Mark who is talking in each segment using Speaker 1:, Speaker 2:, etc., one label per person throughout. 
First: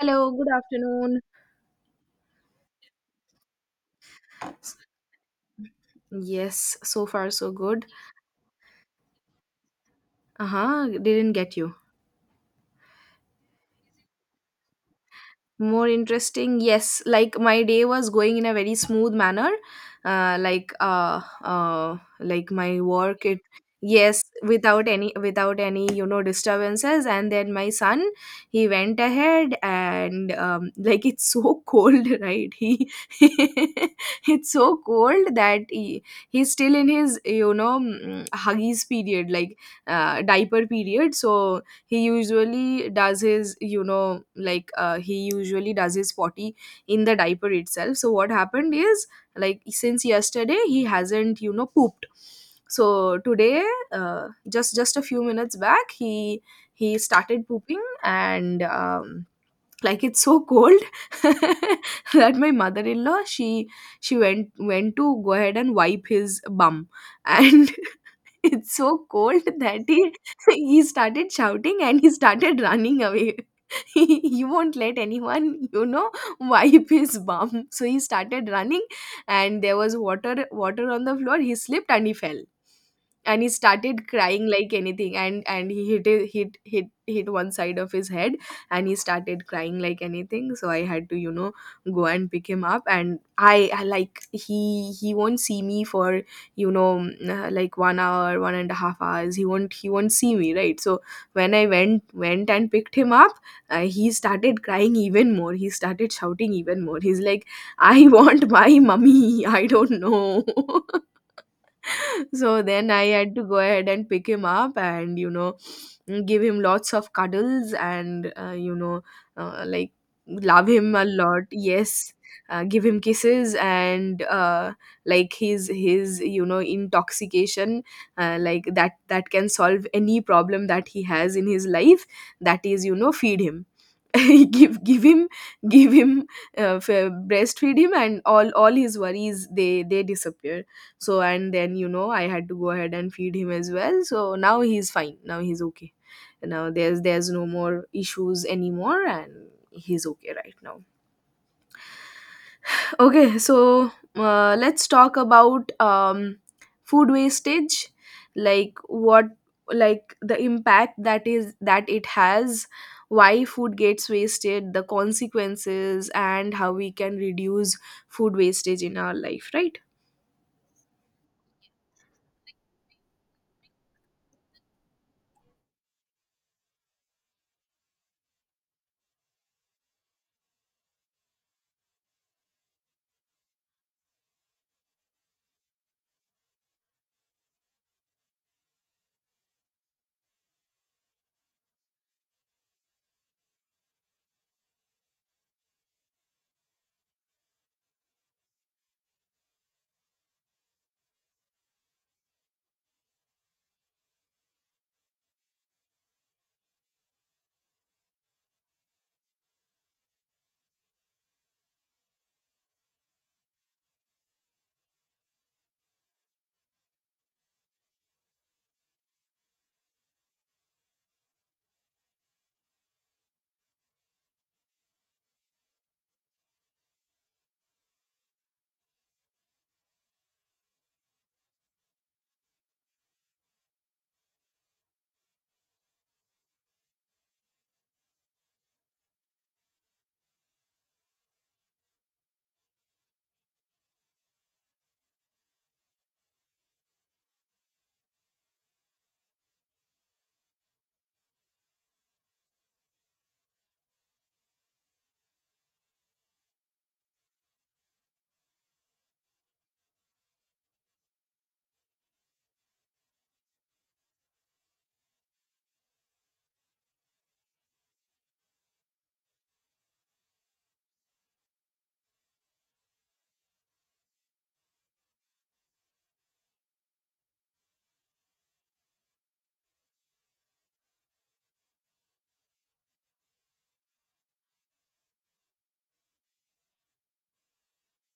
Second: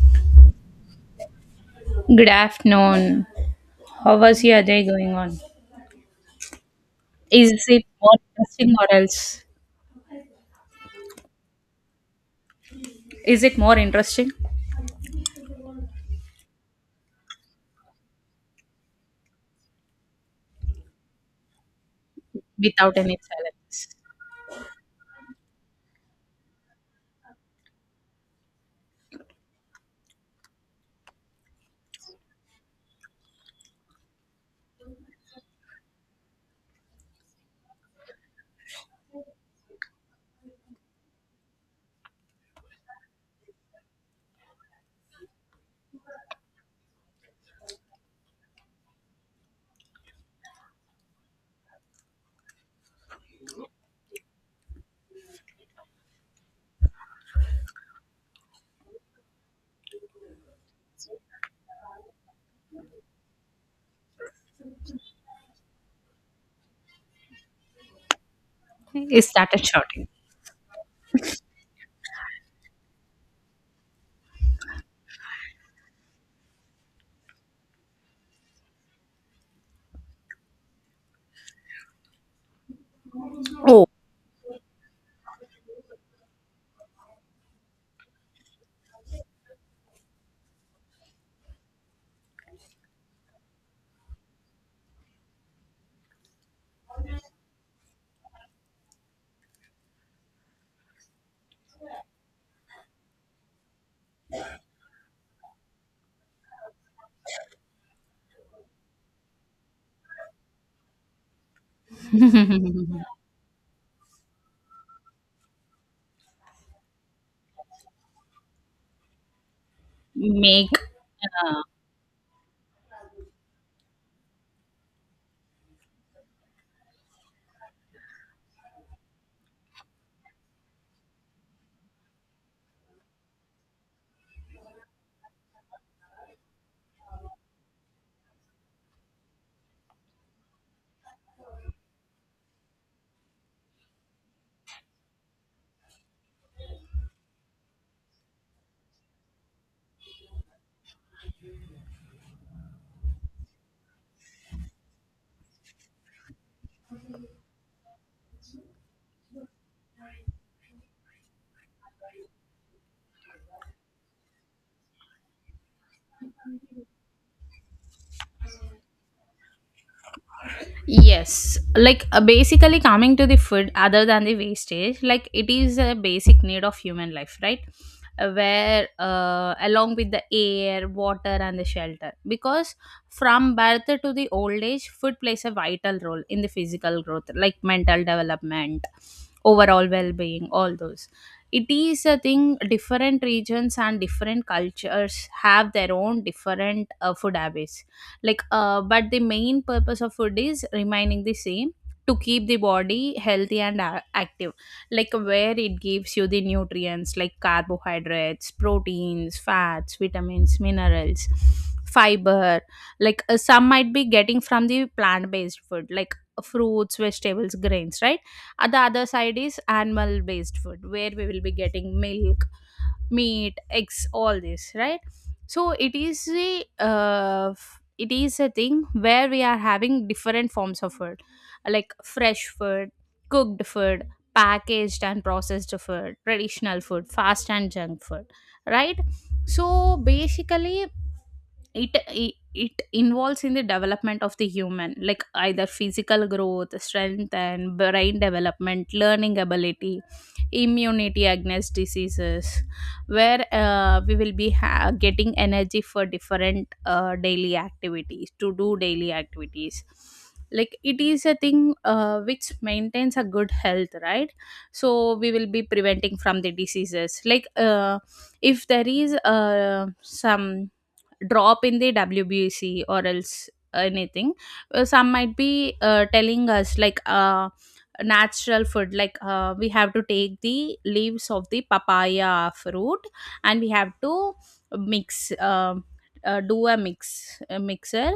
Speaker 1: Hello, good afternoon.
Speaker 2: Good afternoon. How was your day going on?
Speaker 1: Yes, so far so
Speaker 2: Is it
Speaker 1: good.
Speaker 2: more interesting or else?
Speaker 1: Uh huh, didn't get you.
Speaker 2: Is it more interesting
Speaker 1: More interesting, yes, like my day was going in a very smooth manner. Like my
Speaker 2: without any
Speaker 1: work, it...
Speaker 2: silence?
Speaker 1: Yes, without any, you know, disturbances. And then my son, he went ahead and like it's so cold, right, he it's so cold that he's still in his, you know, huggies period, like diaper period. So he usually does his, you know, he usually does his potty in the diaper itself. So what happened is, like, since yesterday he hasn't, you know, pooped. So today, just a few minutes back, he started pooping. And like, it's so cold that my mother-in-law, she went to go ahead and wipe his bum. And it's so
Speaker 2: He
Speaker 1: cold
Speaker 2: started
Speaker 1: that he
Speaker 2: shouting.
Speaker 1: he started shouting and he started running away. He won't let anyone, you know, wipe his bum. So he started running, and there was water on the floor. He slipped and he fell, and he
Speaker 2: Oh,
Speaker 1: started crying like anything. And he hit it- hit hit hit one side of his head, and he started crying like anything. So I had to, you know, go and pick him up. And I like he won't see me for, you know, like 1 hour, 1.5 hours, he won't, see me, right? So when I went and picked him up, he started crying even more, he started shouting even more. He's like, I want my mummy, I don't know. So then I had to go ahead and pick him up and, you know, give him lots of cuddles and, like, love
Speaker 2: make
Speaker 1: him a lot,
Speaker 2: uh,
Speaker 1: yes. Give him kisses and, like, his, you know, intoxication, like that that can solve any problem that he has in his life. That is, you know, feed him. give give him give him breastfeed him and all his worries, they disappear. So, and then, you know, I had to go ahead and feed him as well. So now he's fine, now he's okay. Now there's no more issues anymore, and he's okay right now. Okay, so let's talk about, food wastage, like the impact that is that it has, why food gets wasted, the consequences, and how we can reduce food wastage in our life, right?
Speaker 2: yes, basically coming to the food other than the wastage, like it is a basic need of human life, right? Where along with the air, water, and the shelter, because from birth to the old age, food plays a vital role in the physical growth, like mental development, overall well-being, all those. It is a thing. Different regions and different cultures have their own different food habits, like but the main purpose of food is remaining the same, to keep the body healthy and active, like where it gives you the nutrients like carbohydrates, proteins, fats, vitamins, minerals, fiber. Some might be getting from the plant based food like fruits, vegetables, grains, right? At the other side is animal based food where we will be getting milk, meat, eggs, all this, right? So it is a it is a thing where we are having different forms of food, like fresh food, cooked food, packaged and processed food, traditional food, fast and junk food, right? So basically it involves in the development of the human, like either physical growth, strength and brain development, learning ability, immunity against diseases, where we will be getting energy for different daily activities, to do daily activities. Like it is a thing which maintains a good health, right? So we will be preventing from the diseases, like if there is some drop in the WBC or else anything. Some might be telling us like natural food, like we have to take the leaves of the papaya fruit and we have to mix. Do a mixer,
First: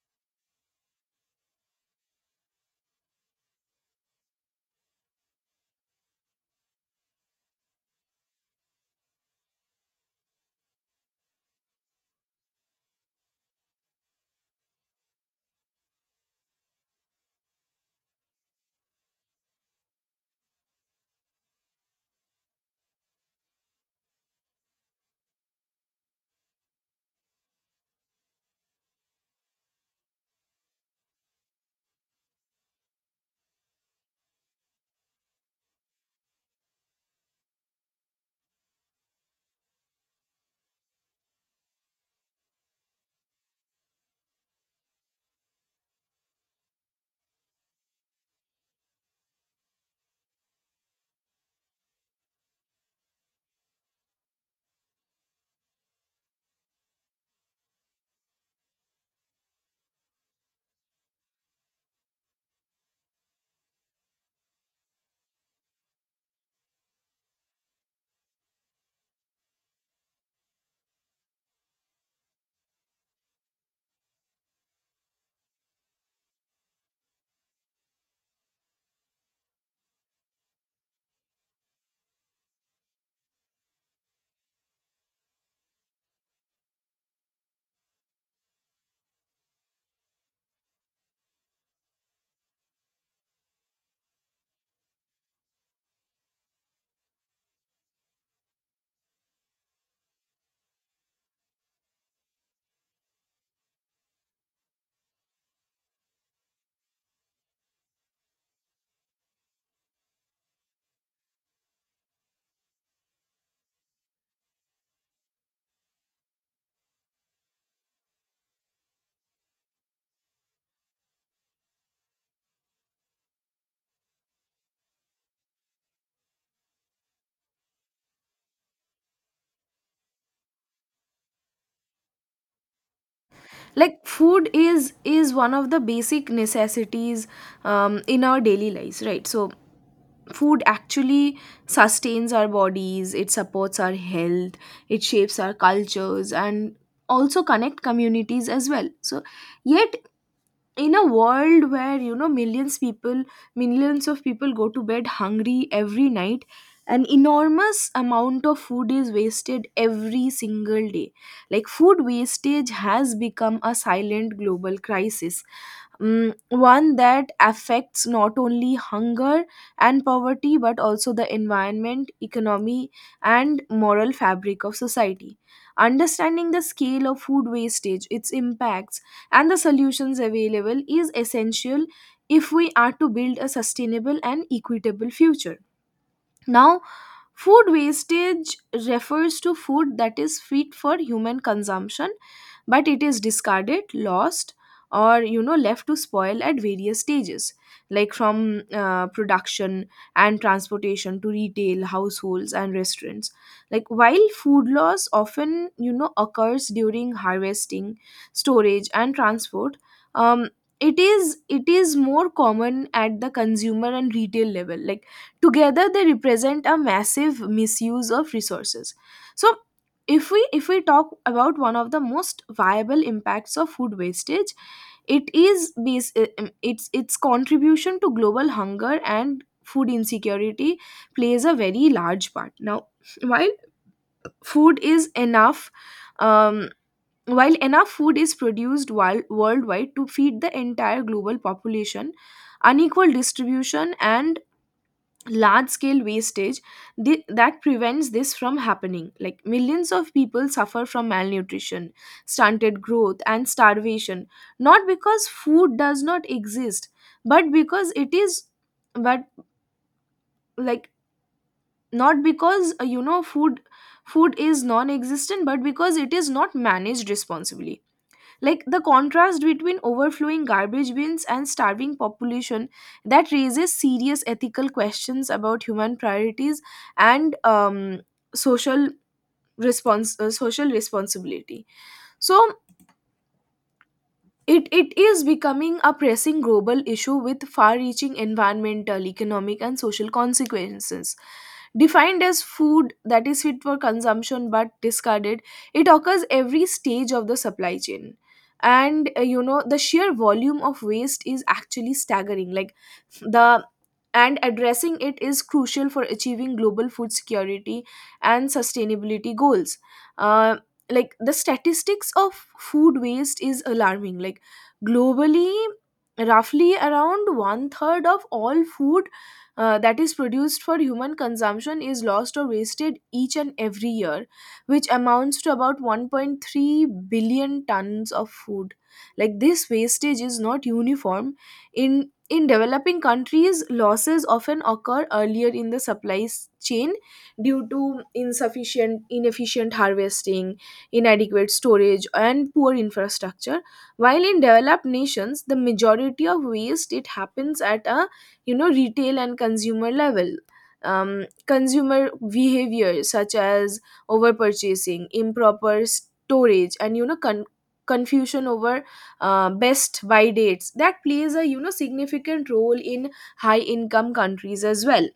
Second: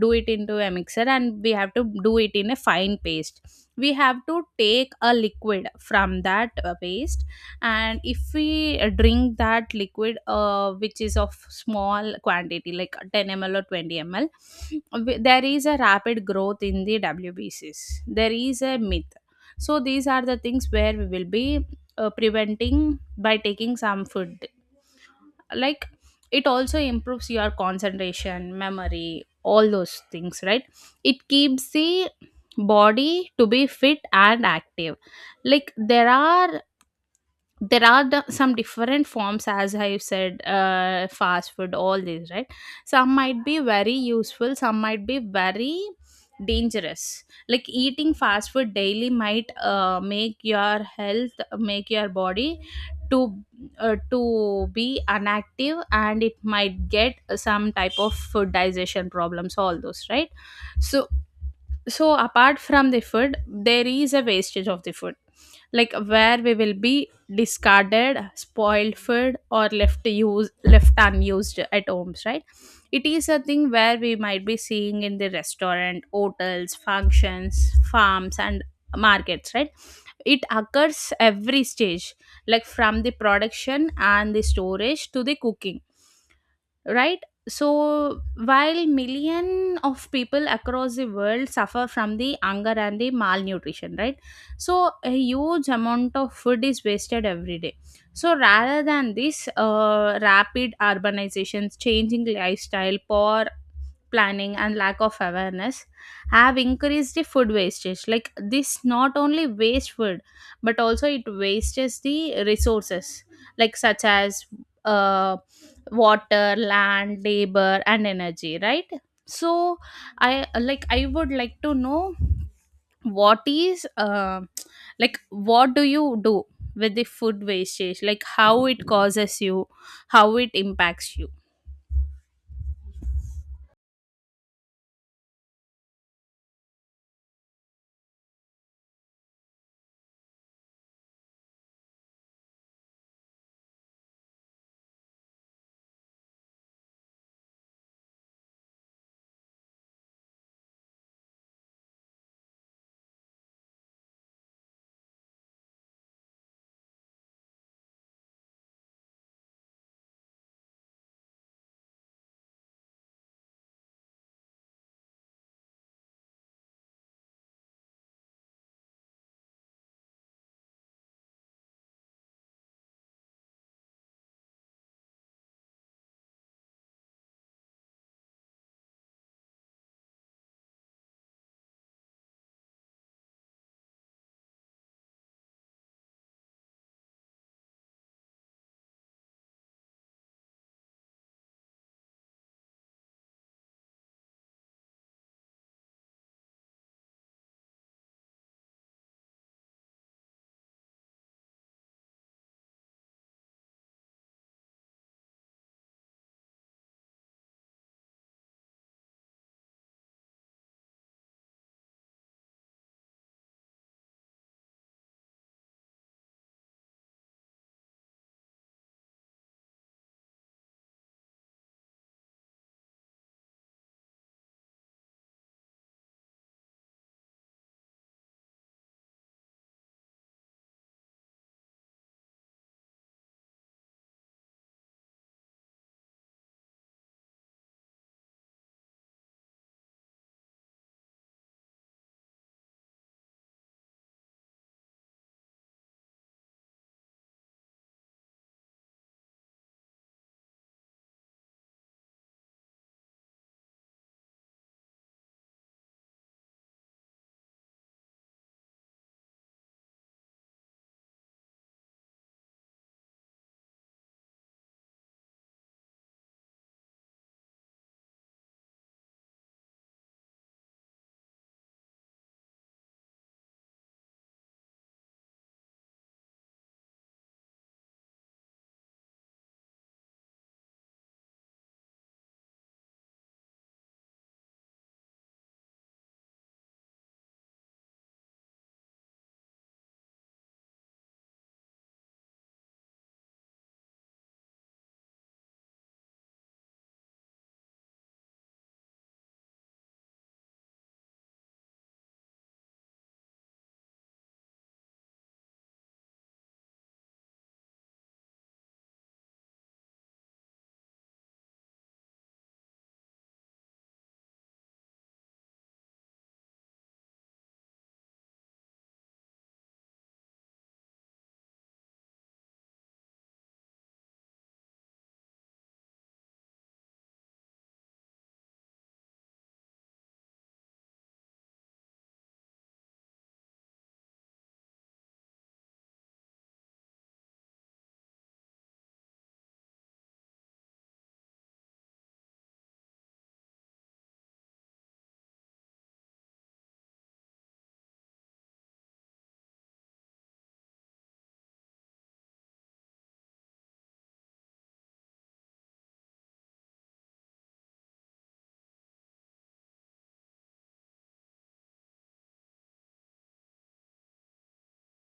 Speaker 2: do it into a mixer and we have to do it in a fine paste. We have to take a liquid from that paste, and if we drink that liquid, which is of small quantity like 10 mL or 20 mL, there is a rapid growth in the wbcs, there is a myth. So these are the things where we will be preventing by taking some food. Like it also improves your concentration, memory, all those things, right? It keeps the body to be fit and active. Like some different forms, as I said, fast food, all these, right? Some might be very useful, some might be very dangerous, like eating fast food daily might make your health, make your body to to be inactive, and it might get some type of food digestion problems, all those, right? So, so apart from the food there is a wastage of the food, like where we will be discarded spoiled food or left use left unused at homes, right? It is a thing where we might be seeing in the restaurant, hotels, functions, farms and markets, right? It occurs every stage, like from the production and the storage to the cooking, right? So while million of people across the world suffer from the hunger and the malnutrition, right? So a huge amount of food is wasted every day. So rather than this rapid urbanizations, changing lifestyle, poor planning and lack of awareness have increased the food wastage, like this not only waste food but also it wastes the resources, like such as uh, water, land, labor and energy, right? So I would like to know what is what do you do with the food wastage, like how it causes you, how it impacts you.
Speaker 1: Like, food is one of the basic necessities in our daily lives, right? So food actually sustains our bodies, it supports our health, it shapes our cultures, and also connect communities as well. So yet, in a world where, you know, millions of people go to bed hungry every night, an enormous amount of food is wasted every single day. Like, food wastage has become a silent global crisis. Mm, one that affects not only hunger and poverty, but also the environment, economy, and moral fabric of society. Understanding the scale of food wastage, its impacts, and the solutions available is essential if we are to build a sustainable and equitable future. Now, food wastage refers to food that is fit for human consumption, but it is discarded, lost, or, you know, left to spoil at various stages, like from production and transportation to retail, households, and restaurants. Like, while food loss often, you know, occurs during harvesting, storage, and transport. Um, it is more common at the consumer and retail level. Like, together they represent a massive misuse of resources. So, if we talk about one of the most viable impacts of food wastage, it is its contribution to global hunger and food insecurity plays a very large part. Now, while food is enough, um, while enough food is produced while, worldwide, to feed the entire global population, unequal distribution and large scale wastage, that prevents this from happening. Like, millions of people suffer from malnutrition, stunted growth, and starvation, not because food does not exist, but because it is, but, like, not because, food, is non existent, but because it is not managed responsibly. Like, the contrast between overflowing garbage bins and starving population, that raises serious ethical questions about human priorities and, social response social responsibility. So it is becoming a pressing global issue with far reaching environmental, economic, and social consequences. Defined as food that is fit for consumption but discarded, it occurs every stage of the supply chain. And, you know, the sheer volume of waste is actually staggering. Like the and addressing it is crucial for achieving global food security and sustainability goals. Uh, like, the statistics of food waste is alarming. Like, globally, roughly around one third of all food, that is produced for human consumption is lost or wasted each and every year, which amounts to about 1.3 billion tons of food. Like, this wastage is not uniform. In developing countries, losses often occur earlier in the chain due to inefficient harvesting, inadequate storage, and poor infrastructure, while in developed nations, the majority of waste, it happens at a, you know, retail and consumer level. Consumer behavior such as over purchasing, improper storage, and, you know, confusion over, best buy dates, that plays a, you know, significant role in high income countries as well.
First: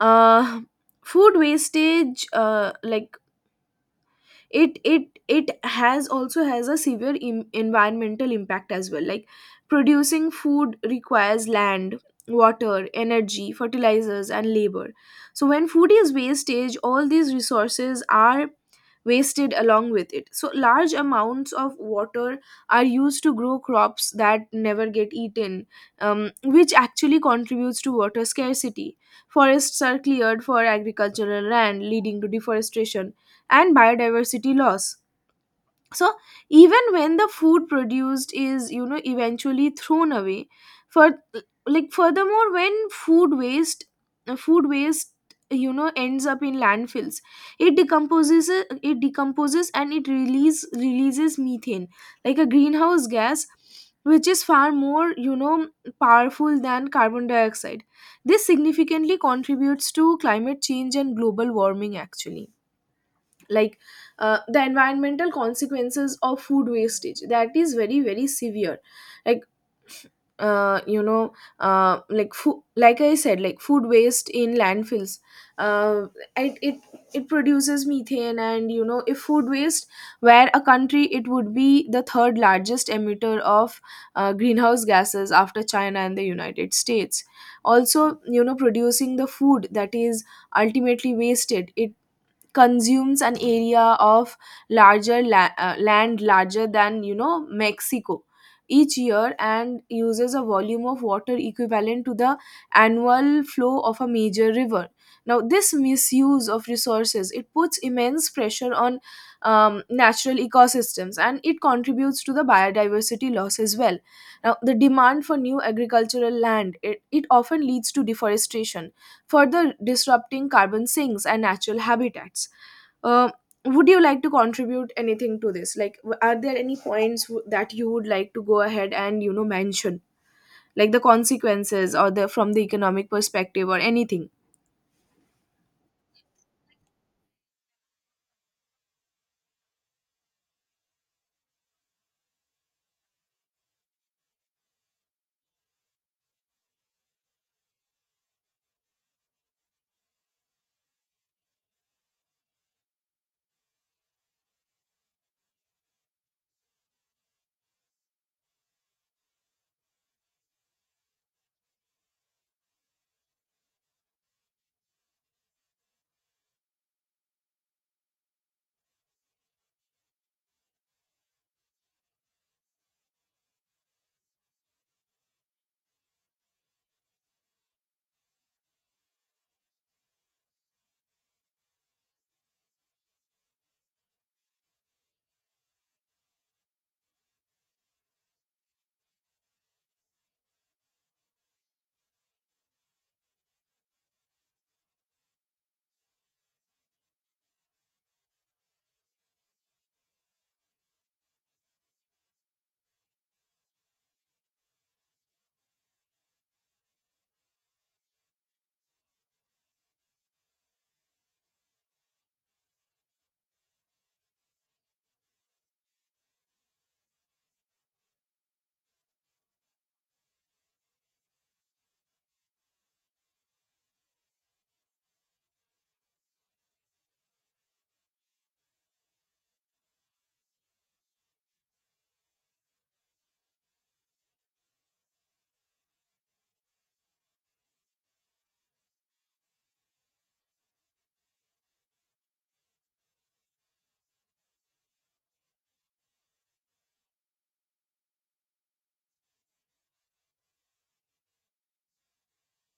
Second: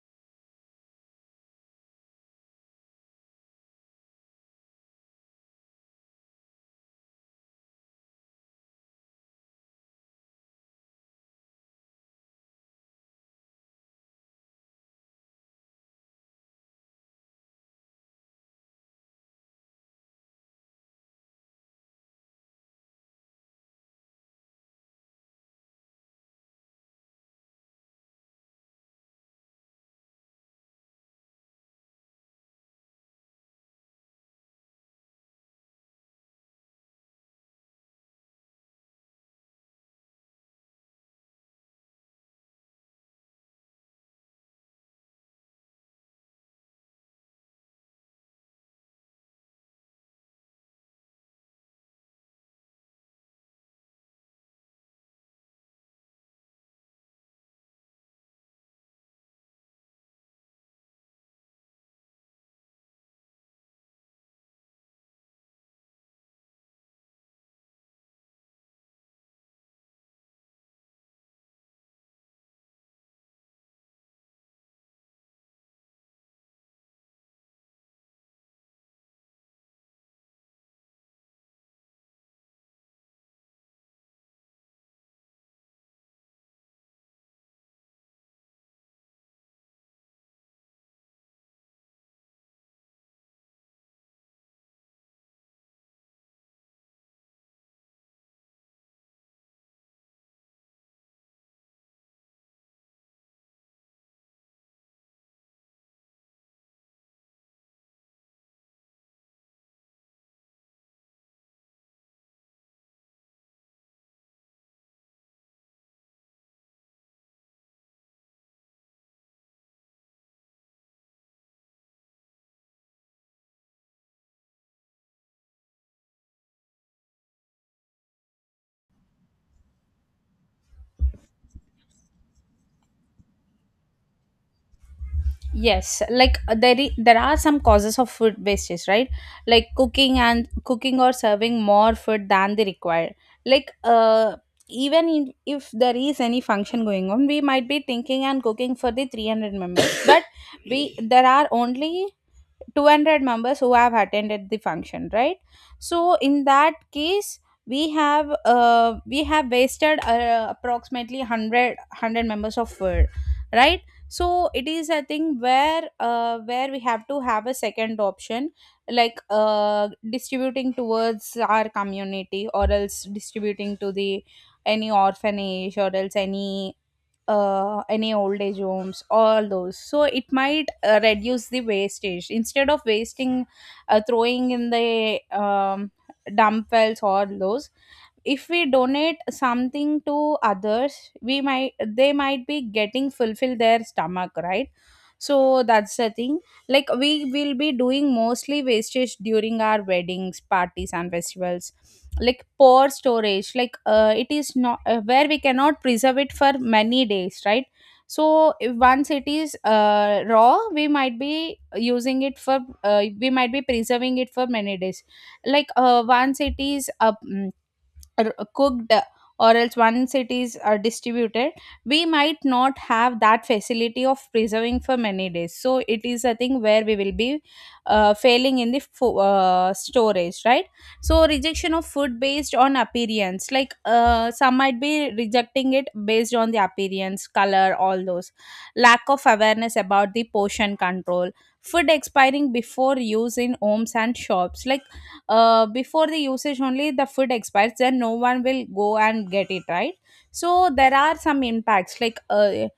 Speaker 1: Uh, Food wastage, like, it has a severe environmental impact as well. Like, producing food requires land, water, energy, fertilizers, and labor. So when food is wastage, all these resources are wasted along with it. So large amounts of water are used to grow crops that never get eaten, which actually contributes to water scarcity. Forests are cleared for agricultural land, leading to deforestation and biodiversity loss, so even when the food produced is, you know, eventually thrown away. For, like, furthermore, when food waste, food waste, you know, ends up in landfills, it decomposes and it releases methane, like a greenhouse gas, which is far more, you know, powerful than carbon dioxide. This significantly contributes to climate change and global warming, actually. Like, the environmental consequences of food wastage, that is very very severe. Like, uh, you know like, like I said, like, food waste in landfills, uh, it it produces methane. And, you know, if food waste were a country, it would be the third largest emitter of, greenhouse gases, after China and the United States. Also, you know, producing the food that is ultimately wasted, it consumes an area of land larger than, you know, Mexico each year, and uses a volume of water equivalent to the annual flow of a major river. Now, this misuse of resources, it puts immense pressure on, natural ecosystems, and it contributes to the biodiversity loss as well. Now, the demand for new agricultural land, it often leads to deforestation, further disrupting carbon sinks and natural habitats. Uh, would you like to contribute anything to this? Like, are there any points that you would like to go ahead and, you know, mention, like the consequences, or the from the economic perspective, or anything?
Speaker 2: Yes, like there there are some causes of food wastage, right? Like cooking or serving more food than they require. Like uh, Even in, if there is any function going on, we might be thinking and cooking for the 300 members, but we there are only 200 members who have attended the function, right? So in that case we have wasted approximately 100 members of food, right? So it is a thing where we have to have a second option, like distributing towards our community or else distributing to the any orphanage or else any old age homes, all those. So it might reduce the wastage instead of wasting throwing in the dump wells, all those. If we donate something to others, we might they might be getting fulfill their stomach, right? So that's the thing. Like we will be doing mostly wastage during our weddings, parties and festivals. Like poor storage, like it is not where we cannot preserve it for many days, right? So if once it is raw, we might be using it for we might be preserving it for many days. Like once it is cooked, or else once it is distributed, we might not have that facility of preserving for many days. So it is a thing where we will be failing in the storage, right? So rejection of food based on appearance, like some might be rejecting it based on the appearance, color, all those. Lack of awareness about the portion control, food expiring before use in homes and shops, like before the usage only the food expires, then no one will go and get it, right? So there are some impacts, like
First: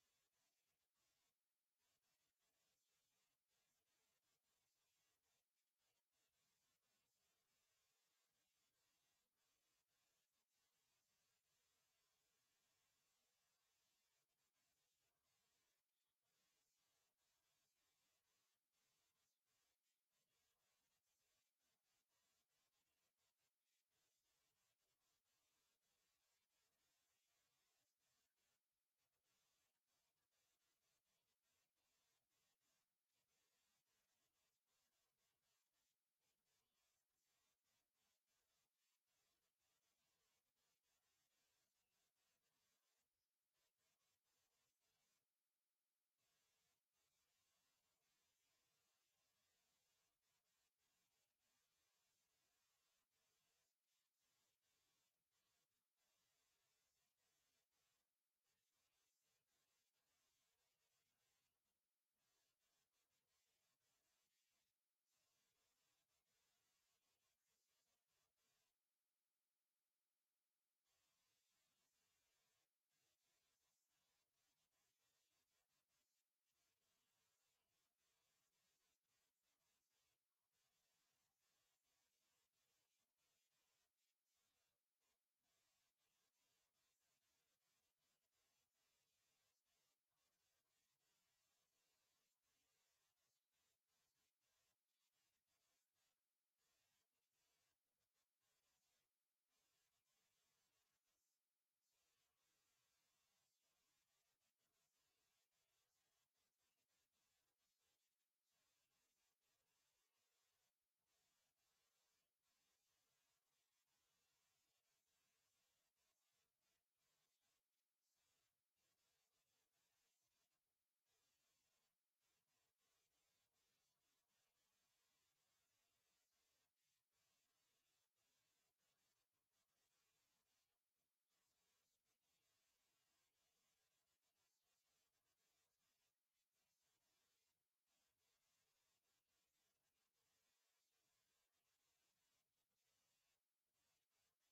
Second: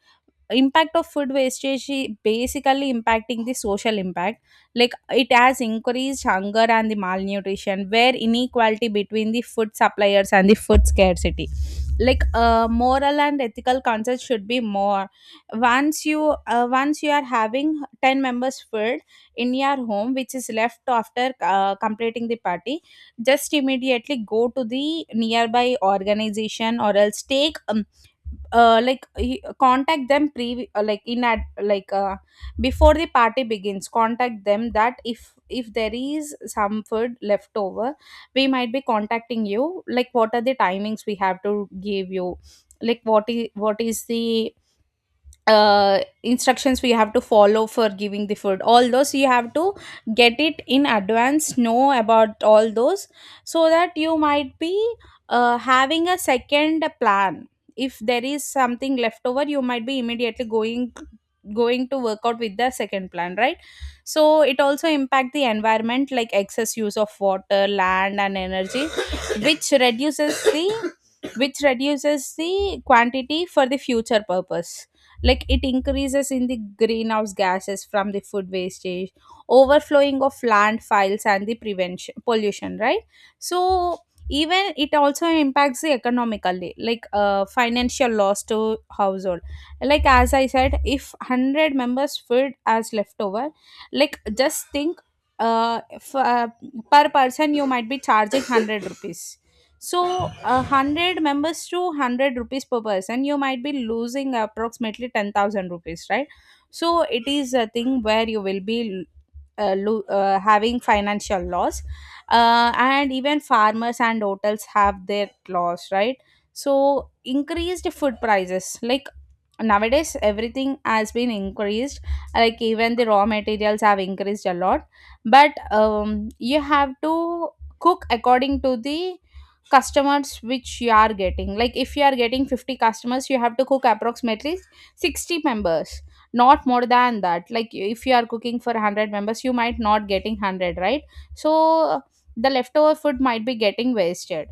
Speaker 2: impact of food wastage is basically impacting the social impact. Like it has increased hunger and the malnutrition, where inequality between the food suppliers and the food scarcity, like moral and ethical concerns should be more. Once you once you are having 10 members food in your home which is left after completing the party, just immediately go to the nearby organization, or else take contact them pre like in ad, like before the party begins. Contact them that if there is some food left over, we might be contacting you, like what are the timings we have to give you, like what is the instructions we have to follow for giving the food, all those. You have to get it in advance, know about all those, so that you might be having a second plan. If there is something left over, you might be immediately going to work out with the second plan, right? So it also impact the environment, like excess use of water, land and energy, which reduces the quantity for the future purpose. Like it increases in the greenhouse gases from the food wastage, overflowing of landfills and the prevention pollution, right? So even it also impacts the economically, like financial loss to household. Like as I said, if 100 members food as leftover, like just think, uh, f- uh, per person you might be charging 100 rupees. So a hundred members to 100 rupees per person, you might be losing approximately 10,000 rupees, right? So it is a thing where you will be having financial loss, and even farmers and hotels have their loss, right? So increased food prices, like nowadays everything has been increased, like even the raw materials have increased a lot, but you have to cook according to the customers which you are getting. Like if you are getting 50 customers, you have to cook approximately 60 members, not more than that. Like if you are cooking for 100 members, you might not getting 100, right? So the leftover food might be getting wasted.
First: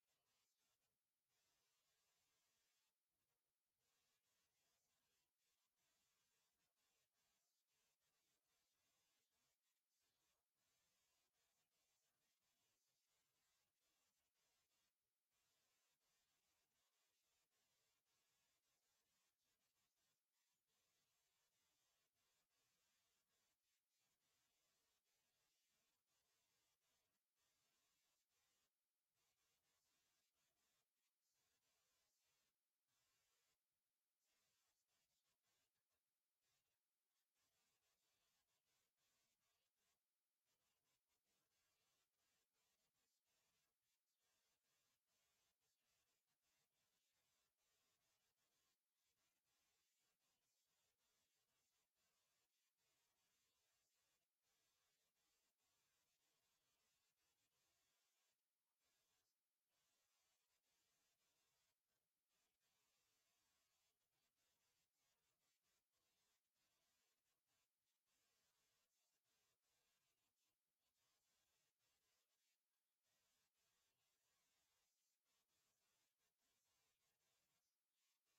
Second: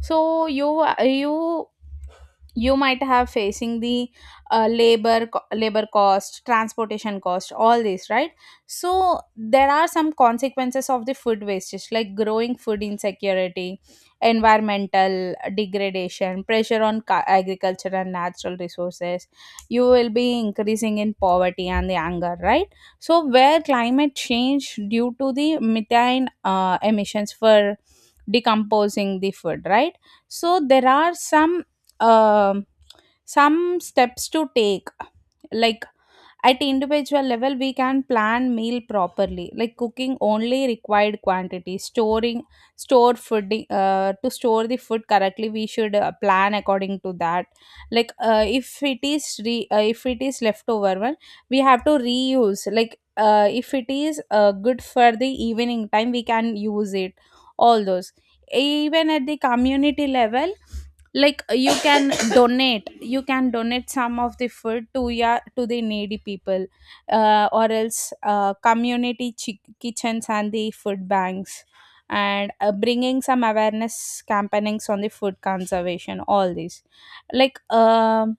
Speaker 2: So you you might have facing the labor cost, transportation cost, all this, right? So there are some consequences of the food wastage, like growing food insecurity, environmental degradation, pressure on agriculture and natural resources. You will be increasing in poverty and the anger, right? So where climate change due to the methane emissions for decomposing the food, right? So there are um, some steps to take, like at individual level we can plan meal properly, like cooking only required quantity, storing store food, to store the food correctly we should plan according to that. Like if it is leftover one, we have to reuse, like if it is good for the evening time, we can use it, all those. Even at the community level, like you can donate you can donate some of the food to ya, to the needy people, or else community kitchens and the food banks, and bringing some awareness campaignings on the food conservation, all these, like um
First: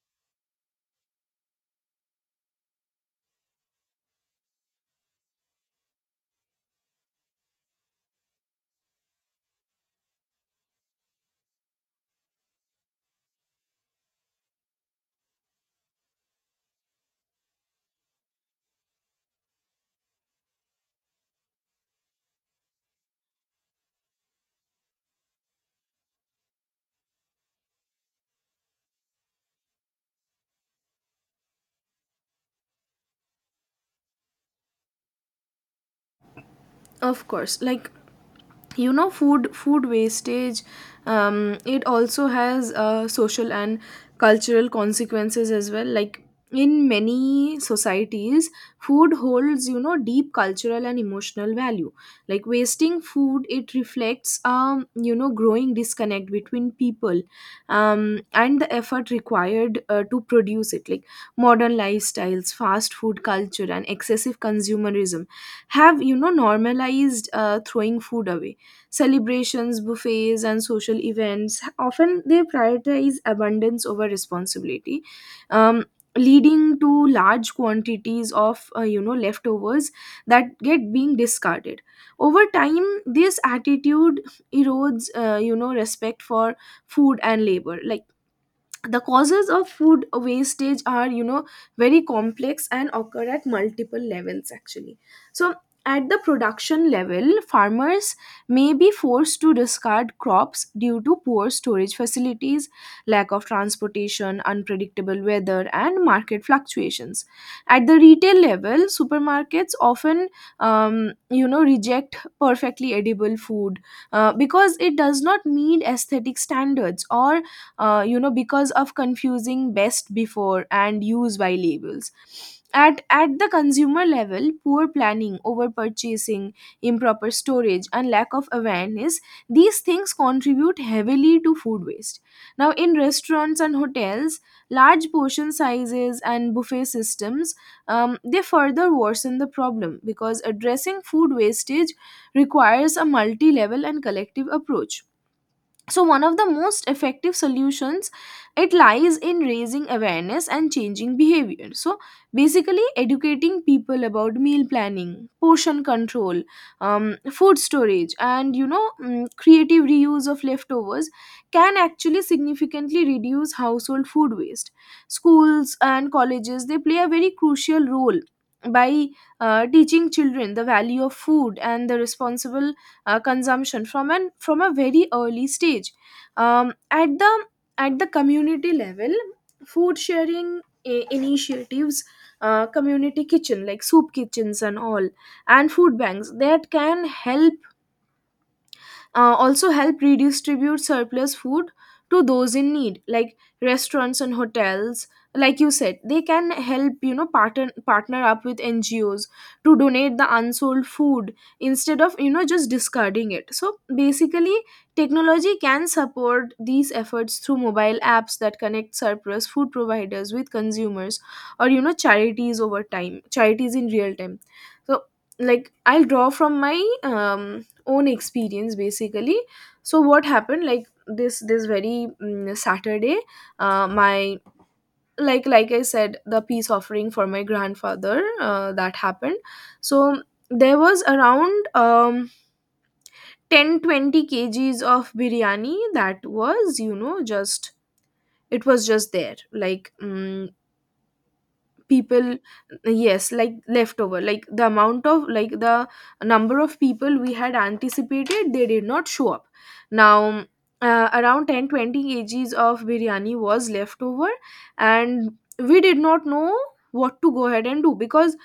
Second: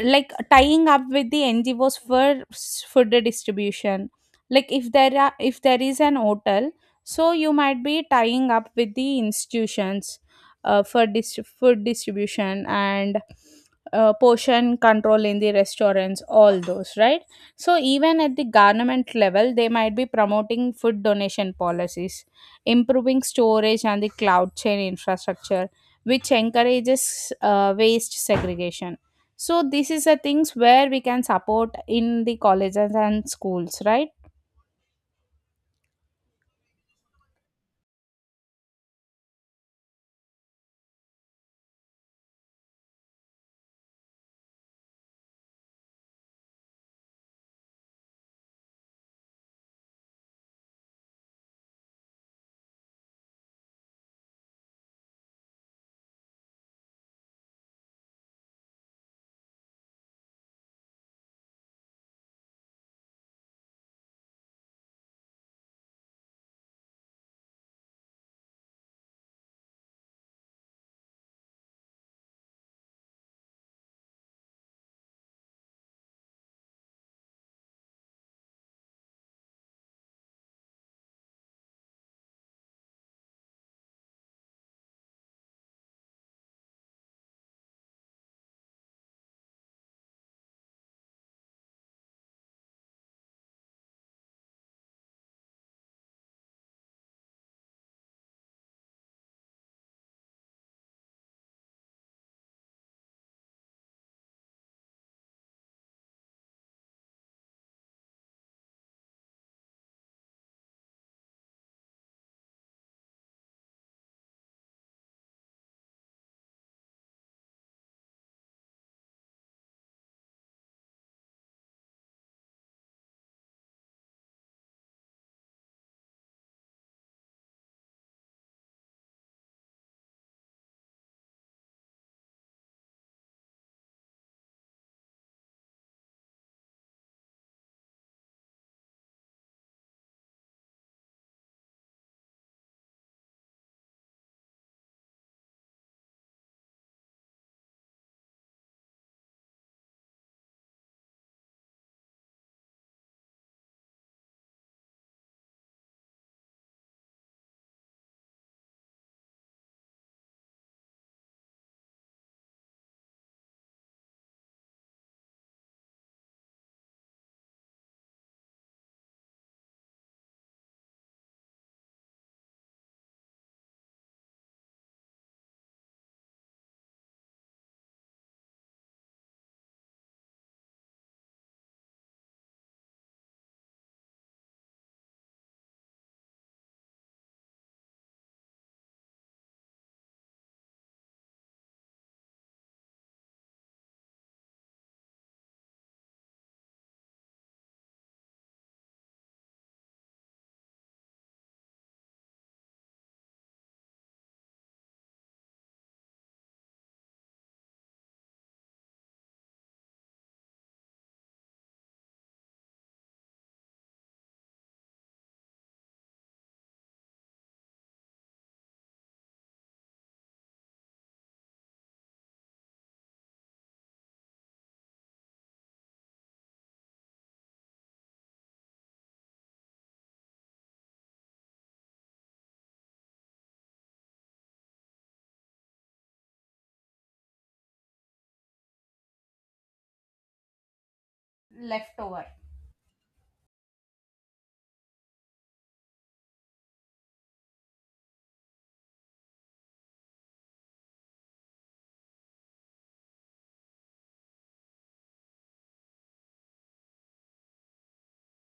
Speaker 2: like tying up with the NGOs for food distribution, like if there are if there is an hotel, so you might be tying up with the institutions for food distribution, and portion control in the restaurants, all those, right? So even at the government level, they might be promoting food donation policies, improving storage and the cloud chain infrastructure, which encourages waste segregation. So this is the things where we can support in the colleges and schools, right?
Speaker 1: Of course, like, you know, food wastage, it also has, social and cultural consequences as well. Like, in many societies, food holds, you know, deep cultural and emotional value. Like, wasting food, it reflects, um, you know, growing disconnect between people, um, and the effort required, to produce it. Like, modern lifestyles, fast food culture, and excessive consumerism have, you know, normalized, throwing food away. Celebrations, buffets, and social events often they prioritize abundance over responsibility, um, leading to large quantities of, you know, leftovers that get being discarded. Over time, this attitude erodes, you know, respect for food and labor. Like, the causes of food wastage are very complex and occur at multiple levels, actually. So at the production level, farmers may be forced to discard crops due to poor storage facilities, lack of transportation, unpredictable weather, and market fluctuations. At the retail level, supermarkets often reject perfectly edible food, because it does not meet aesthetic standards, or because of confusing best before and use by labels. At the consumer level, poor planning, over purchasing, improper storage, and lack of awareness, these things contribute heavily to food waste. Now, in restaurants and hotels, large portion sizes and buffet systems, they further worsen the problem, because addressing food wastage requires a multi-level and collective approach. So one of the most effective solutions, it lies in raising awareness and changing behavior. So basically, educating people about meal planning, portion control, food storage, and creative reuse of leftovers can actually significantly reduce household food waste. Schools and colleges, they play a very crucial role by teaching children the value of food and the responsible consumption from a very early stage. Um, at the at the community level, food sharing initiatives, community kitchen, like soup kitchens and all, and food banks that can help, also help redistribute surplus food to those in need. Like, restaurants and hotels, like you said, they can help, partner up with NGOs to donate the unsold food instead of just discarding it. So basically, technology can support these efforts through mobile apps that connect surplus food providers with consumers, or charities in real time. So, like, I'll draw from my um own experience, basically. So what happened, like, this very Saturday, my like I said, the peace offering for my grandfather, that happened. So there was around 10-20 kgs of biryani that was just, it was just there, like,
Speaker 2: Leftover.
Speaker 1: people. Yes, like, leftover, like, the amount of, like, the number of people we had anticipated, they did not show up. Now, around 10-20 kgs of biryani was left over, and we did not know what to go ahead and do, because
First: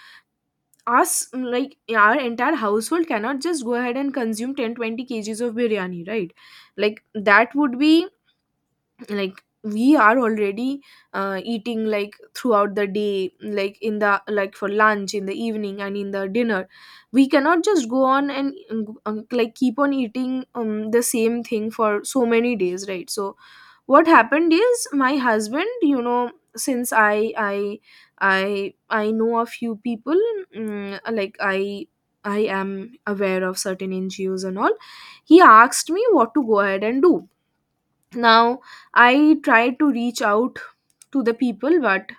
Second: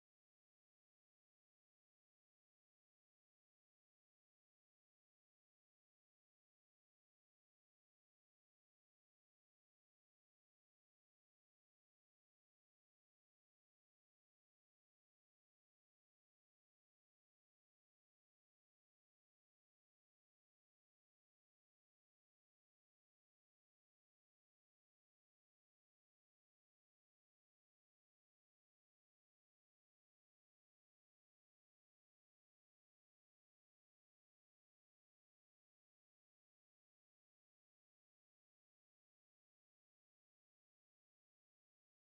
Speaker 1: us like, our entire household cannot just go ahead and consume 10-20 kgs of biryani, right? Like, that would be, like, we are already eating, like, throughout the day, like, in the like, for lunch, in the evening, and in the dinner. We cannot just go on and like keep on eating the same thing for so many days, right? So what happened is, my husband, since I know a few people, like, I am aware of certain NGOs and all, he asked me what to go ahead and do. Now, I tried to reach out to the people, but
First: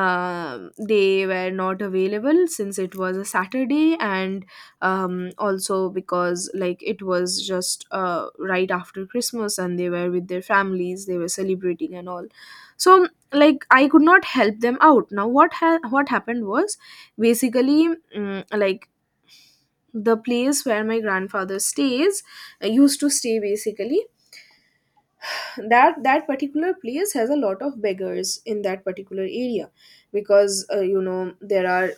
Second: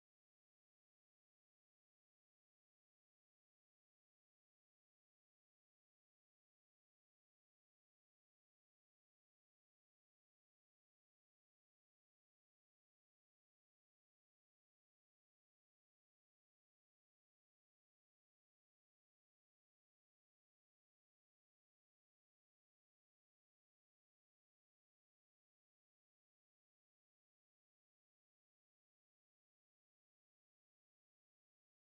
Speaker 1: they were not available since it was a Saturday, and also because, like, it was just right after Christmas, and they were with their families, they were celebrating and all. So, like, I could not help them out. Now what happened was, basically, like, the place where my grandfather stays used to stay, basically, that particular place has a lot of beggars in that particular area, because there are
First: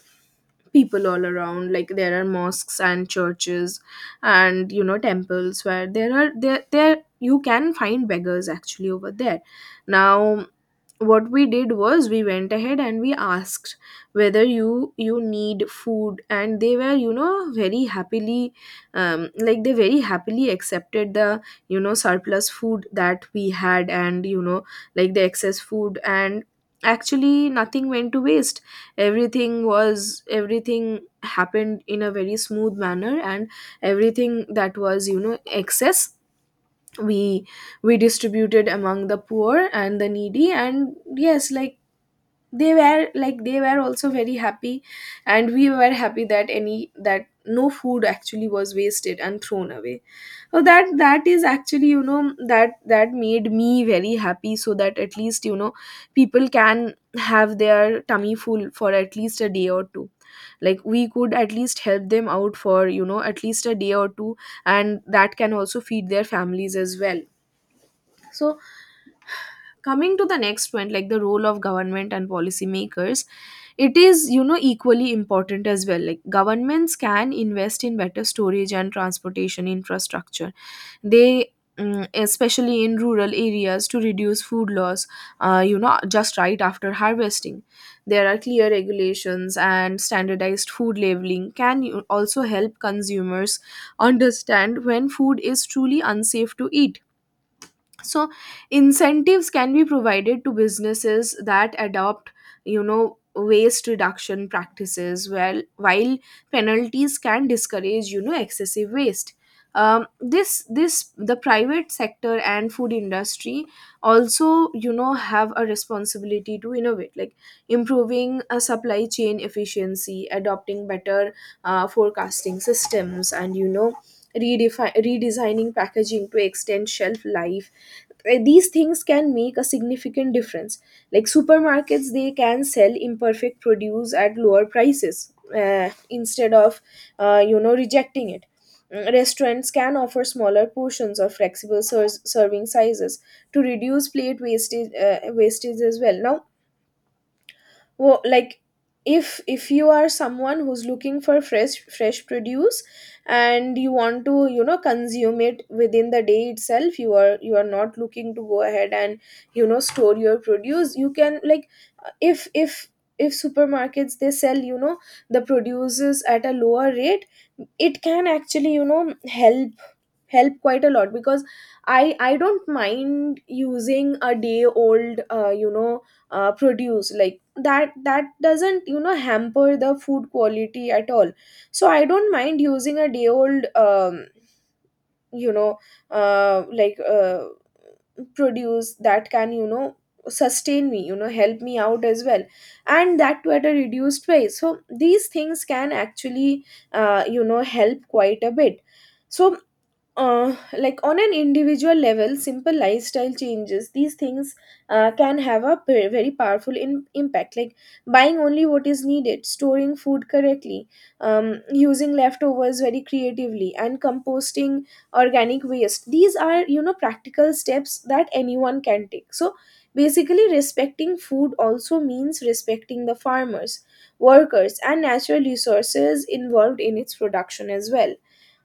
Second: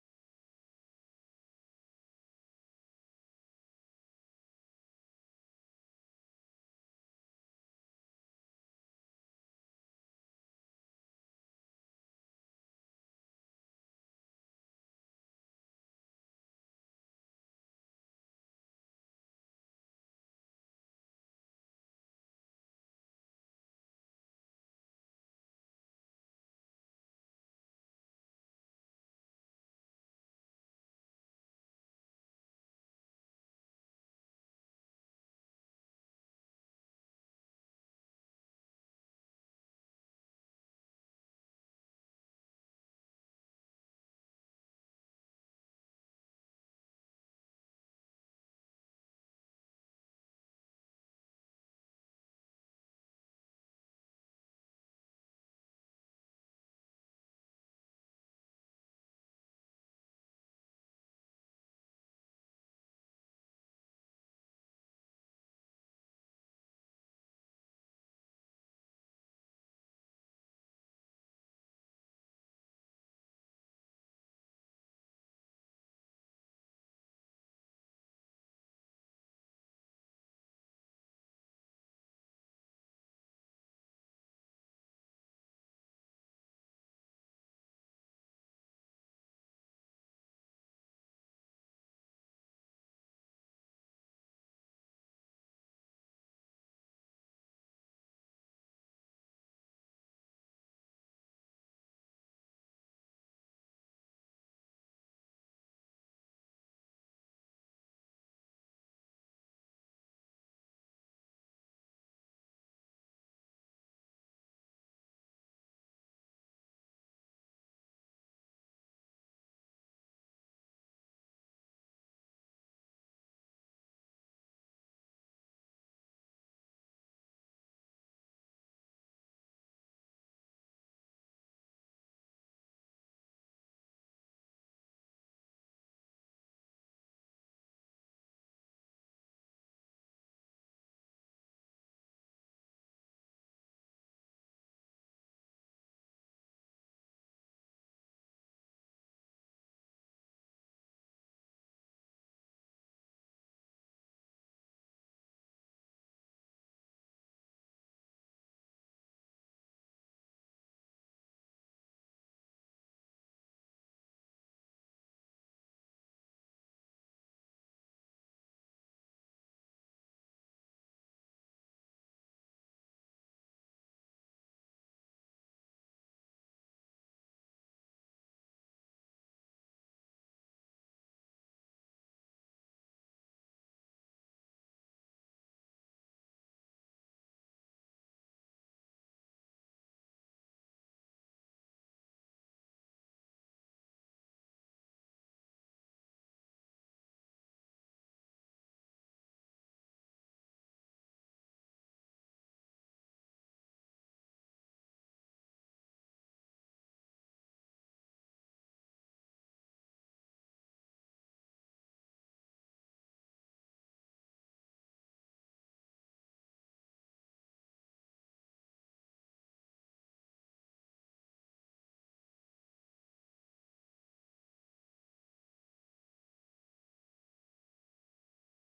Speaker 1: people all around. Like, there are mosques and churches and temples, where there are there there you can find beggars, actually, over there. Now, what we did was, we went ahead and we asked whether you need food, and they were you know very happily like they very happily accepted the surplus food that we had, and like, the excess food, and actually, nothing went to waste. Everything happened in a very smooth manner, and everything that was excess, we we distributed among the poor and the needy. And yes, like, they were also very happy, and we were happy that any that no food actually was wasted and thrown away. So that is actually, that made me very happy, so that at least, people can have their tummy full for at least a day or two. Like, we could at least help them out for, at least a day or two, and that can also feed their families as well. So, coming to the next point, like, the role of government and policymakers, it is, equally important as well. Like, governments can invest in better storage and transportation infrastructure. they Especially in rural areas, to reduce food loss just right after harvesting. There are clear regulations, and standardized food labeling can, also help consumers understand when food is truly unsafe to eat. So incentives can be provided to businesses that adopt waste reduction practices, well while penalties can discourage excessive waste. Um, this this the private sector and food industry also, have a responsibility to innovate, like improving a supply chain efficiency, adopting better forecasting systems, and redesigning packaging to extend shelf life. These things can make a significant difference. Like, supermarkets, they can sell imperfect produce at lower prices instead of rejecting it. Restaurants can offer smaller portions or flexible serving sizes to reduce plate wastage as well. Now, like, if you are someone who's looking for fresh produce and you want to consume it within the day itself, you are not looking to go ahead and store your produce. You can, like, if if if supermarkets, they sell, the produces at a lower rate, it can actually help quite a lot, because I don't mind using a day old produce. Like, that doesn't, hamper the food quality at all. So I don't mind using a day old you know uh, like uh, produce that can, sustain me, help me out as well, and that to at a reduced price. So these things can actually help quite a bit. So like, on an individual level, simple lifestyle changes, these things can have a very powerful impact. Like, buying only what is needed, storing food correctly, using leftovers very creatively, and composting organic waste, these are, practical steps that anyone can take. So basically, respecting food also means respecting the farmers, workers, and natural resources involved in its production as well.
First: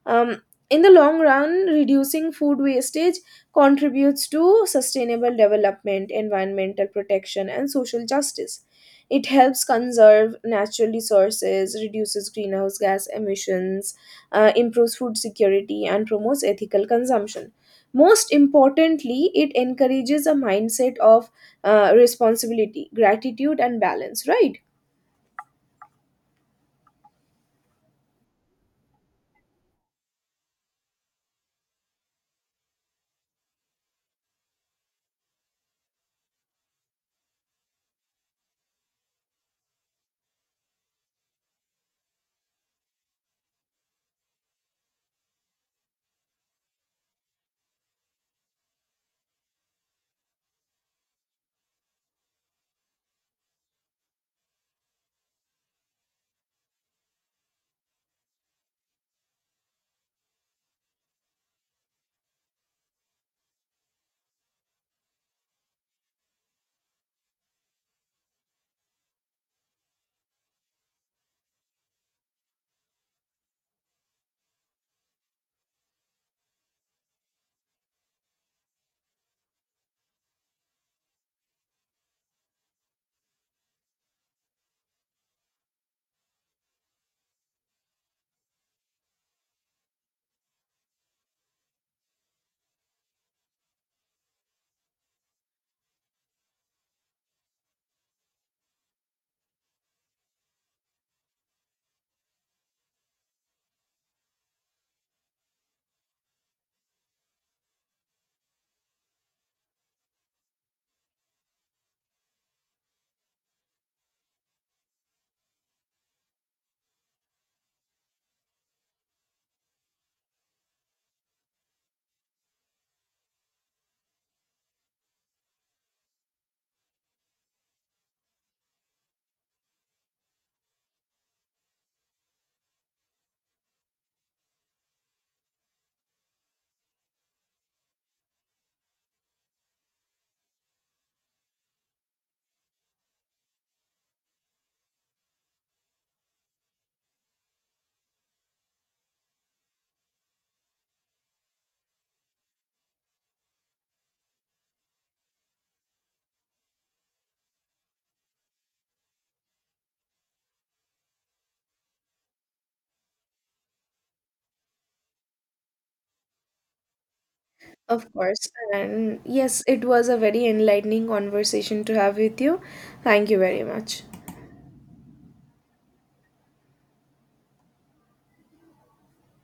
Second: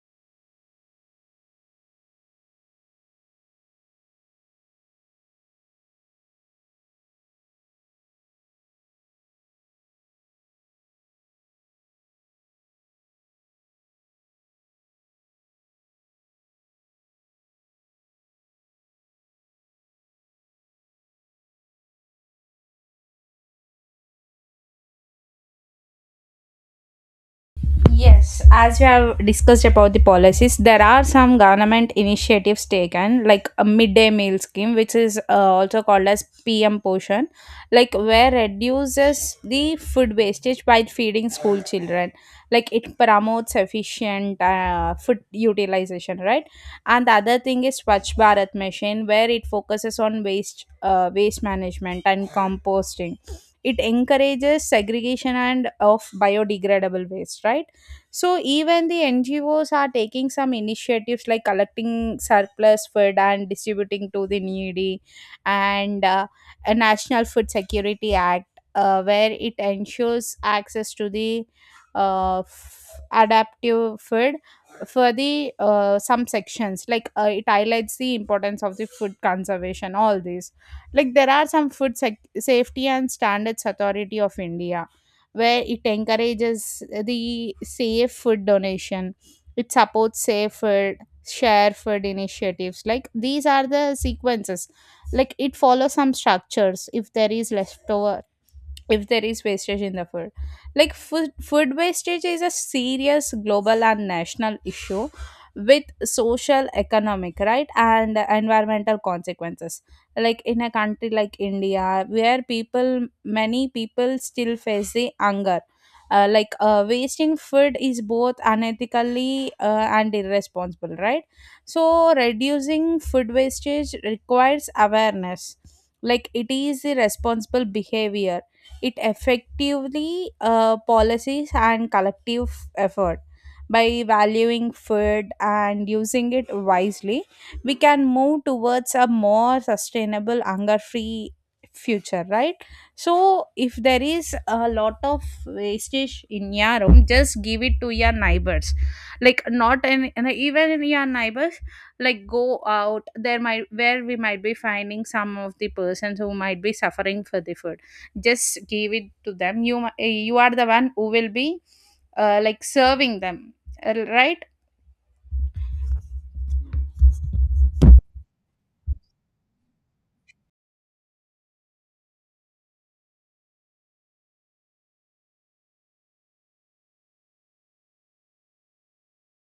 Speaker 1: um, in the long run, reducing food wastage contributes to sustainable development, environmental protection, and social justice. It helps conserve natural resources, reduces greenhouse gas emissions, improves food security, and promotes ethical consumption. Most importantly, it encourages a mindset of responsibility, gratitude, and balance, right?
Speaker 2: Yes, as we have discussed about the policies, there are some government initiatives taken, like a midday meal scheme, which is also called as PM Poshan, like where reduces the food wastage by feeding school children. Like it promotes efficient food utilization, right? And the other thing is Swachh Bharat Mission, where it focuses on waste management and composting. It encourages segregation and of biodegradable waste, right? So even the NGOs are taking some initiatives like collecting surplus food and distributing to the needy, and a National Food Security Act, where it ensures access to the uh, f- adaptive food for the some sections, like it highlights the importance of the food conservation, all these. Like there are some food safety and standards authority of India, where it encourages the safe food donation. It supports safe food, share food initiatives. Like these are the sequences. Like it follows some structures. If there is leftover, if there is wastage in the food, like food wastage is a serious global and national issue, with social, economic, right, and environmental consequences. Like in a country like India, where people many people still face the hunger, like wasting food is both unethically and irresponsible, right? So reducing food wastage requires awareness. Like it is a responsible behavior, it effectively policies and collective effort. By valuing food and using it wisely, we can move towards a more sustainable, hunger free future, right? So if there is a lot of wastage in your room, just give it to your neighbors, like not an, and even your neighbors. Like go out there, might where we might be finding some of the persons who might be suffering for the food, just give it to them. You are the one who will be like serving them, right.
Speaker 1: Of course. And yes, it was a very enlightening conversation to have with you. Thank you very much.